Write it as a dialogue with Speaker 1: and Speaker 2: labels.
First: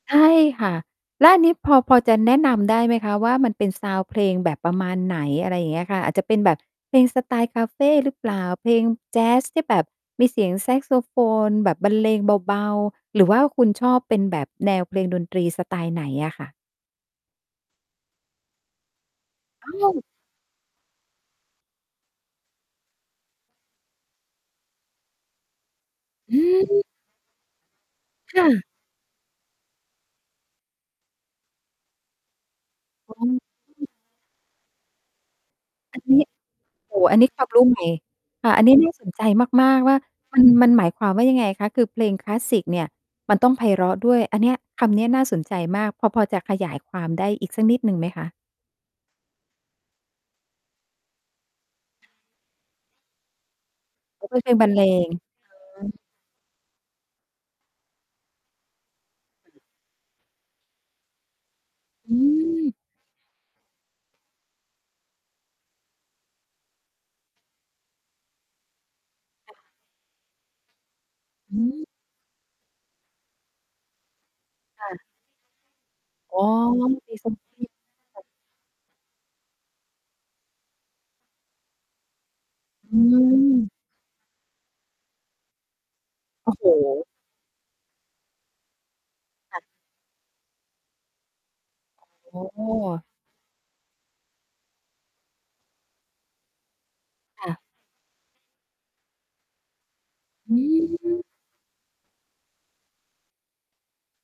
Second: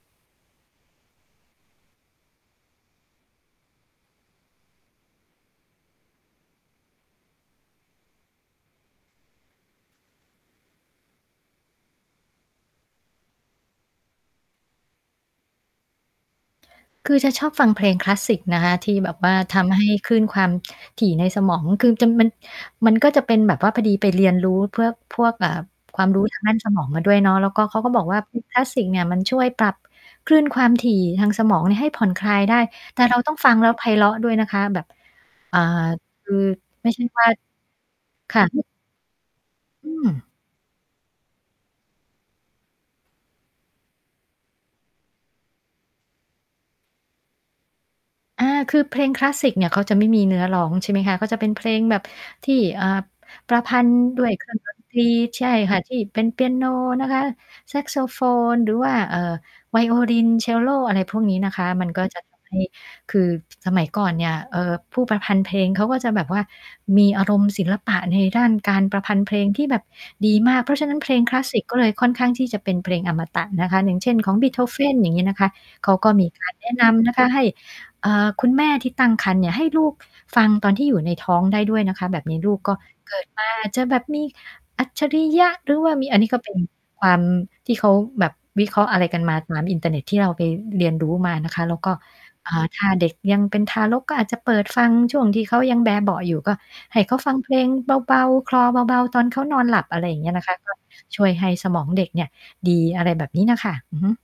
Speaker 1: ใช่ค่ะ แล้วอันนี้พอ พอจะแนะนำได้ไหมคะว่า มันเป็น ซาวนด์ เพลงแบบประมาณไหน? อะไรเงี้ยค่ะ อาจจะเป็นแบบเพลงสไตล์คาเฟหรือเปล่า? เพลงแจ๊สที่แบบมีเสียงแซ็กโซโฟนแบบบรรเลงเบา ๆ หรือว่าคุณชอบเป็นแบบแนวเพลงดนตรีสไตล์ไหนอะค่ะ?
Speaker 2: คือจะชอบฟังเพลงคลาสสิกนะคะที่แบบว่าท
Speaker 1: อ้
Speaker 2: ำให
Speaker 1: า
Speaker 2: ้
Speaker 1: ว
Speaker 2: คลื่นความถี่ในสมอง คือ จะ มัน มันก็จะเป็นแบบว่าพอดีไปเรียนรู้เพื่อ พวก อ่า ความรู้
Speaker 1: อ
Speaker 2: ทา
Speaker 1: ื
Speaker 2: งด้านสม
Speaker 1: ม
Speaker 2: องมาด้วยเนาะ แล้วก็ เขาก็บอกว่า
Speaker 1: ค่
Speaker 2: คลา
Speaker 1: ะ
Speaker 2: สสิกเนี่ยมันช่วยปรับคลื่นความถี่ทางสมองเนี่ยให้ผ่อนคลายได้ แต่เ
Speaker 1: อ
Speaker 2: ร
Speaker 1: ๋
Speaker 2: าต้องฟังแล้วไพ
Speaker 1: อ
Speaker 2: เราะด้วยนะคะ แบบ อ่า
Speaker 1: อันนี้
Speaker 2: คือไม่
Speaker 1: โอ
Speaker 2: ใช
Speaker 1: ้
Speaker 2: ่
Speaker 1: อัน
Speaker 2: ว
Speaker 1: น
Speaker 2: ่
Speaker 1: ี
Speaker 2: า
Speaker 1: ้ ความรู้ ใหม่
Speaker 2: ค่ะ
Speaker 1: ค่ะ อันนี้ น่าสนใจ มาก
Speaker 2: อ
Speaker 1: ๆ
Speaker 2: ื
Speaker 1: ว่า
Speaker 2: ม
Speaker 1: มัน มันหมายความว่า ยังไงคะ? คือเพลงคลาสสิกเนี่ยมันต้องไพเราะด้วย อันเนี้ย คำเนี้ยน่าสนใจมาก พอ พอจะขยายความได้อีกสักนิด หนึ่งไหมคะ?
Speaker 2: อา คือเพลงคลาสสิกเนี่ยเขาจะไม่มีเนื้อร้อง ใช่ไหมคะ เขาจะเป็นเพลงแบบที่ เอ่อ ประพันธ์ด้
Speaker 1: อ๋
Speaker 2: ว
Speaker 1: อ
Speaker 2: ย
Speaker 1: เป็
Speaker 2: เ
Speaker 1: น
Speaker 2: ค
Speaker 1: เ
Speaker 2: ร
Speaker 1: พ
Speaker 2: ื่
Speaker 1: ล
Speaker 2: อ
Speaker 1: ง
Speaker 2: ง
Speaker 1: บ
Speaker 2: ด
Speaker 1: รรเ
Speaker 2: น
Speaker 1: ล
Speaker 2: ตร
Speaker 1: ง
Speaker 2: ี ใช่
Speaker 1: อือ
Speaker 2: ค่
Speaker 1: ฮ
Speaker 2: ะ ท
Speaker 1: ึ
Speaker 2: ี่เป็นเปียโนนะคะ แซ็กโซโฟน หรือว่า เอ่อ ไวโอลิน เชลโล อะไรพวกนี้นะคะ มันก็
Speaker 1: อื
Speaker 2: จะทำให้
Speaker 1: ม
Speaker 2: คือสมัยก่อนเนี่ย เอ่อ ผู้ประพันธ์เพลงเขาก็จะแบบว่ามีอารมณ์ศิลปะในด้านการประพันธ์เพลงที่แบบดีมาก เพราะฉะนั้น เพลงคลาสส
Speaker 1: อ
Speaker 2: ิ
Speaker 1: ื
Speaker 2: กก็เ
Speaker 1: ม
Speaker 2: ลยค่อนข้างที่จะเป็นเพลงอมตะนะคะ อย่างเช่น ของ
Speaker 1: ค่
Speaker 2: Beethoven
Speaker 1: ะ
Speaker 2: อย่างงี้นะคะ เขาก็มี
Speaker 1: อ๋
Speaker 2: ก
Speaker 1: อ
Speaker 2: ารแนะนำ
Speaker 1: ม
Speaker 2: น
Speaker 1: ี
Speaker 2: ะคะ
Speaker 1: ส
Speaker 2: ใ
Speaker 1: ม
Speaker 2: ห้
Speaker 1: าธิ
Speaker 2: อ่
Speaker 1: ค่ะ
Speaker 2: า คุณแม่ที่ตั้งครรภ์เนี่ย ให้ลูก ฟ ฟังตอนที่อยู่ในท้องได้ด้วยนะคะ แบบนี้ลูกก็
Speaker 1: อื
Speaker 2: เกิดมา อา
Speaker 1: ม
Speaker 2: จจะแบบมีอัจฉริยะ หรือว่ามี อันนี้ก็
Speaker 1: โ
Speaker 2: เ
Speaker 1: อ
Speaker 2: ป็
Speaker 1: ้
Speaker 2: น
Speaker 1: โ
Speaker 2: ค
Speaker 1: ฮ
Speaker 2: วามที่เขาแบบวิเคราะห์อะไรกันมาต
Speaker 1: ค่
Speaker 2: า
Speaker 1: ะ
Speaker 2: มอินเทอร์เน็ตที่เราไปเรียนรู้มานะคะ แล้วก็
Speaker 1: อ๋
Speaker 2: อ่า ถ้า
Speaker 1: อ
Speaker 2: เด็กยังเป็นทารกก็อาจจะเปิดฟังช่วงที่เขายังแบเบาะอยู่ ก็ให้เขาฟัง
Speaker 1: ค
Speaker 2: เพ
Speaker 1: ่
Speaker 2: ล
Speaker 1: ะ
Speaker 2: งเบา ๆ คลอเบา ๆ ตอนเขานอนหลับ อะไรอย่างเงี้ยนะค
Speaker 1: อ
Speaker 2: ะ
Speaker 1: ื
Speaker 2: ก็ ช
Speaker 1: ม
Speaker 2: ่วยให้สมองเด็กเนี่ยดี อะไรแบบนี้น่ะค่ะ อือฮึ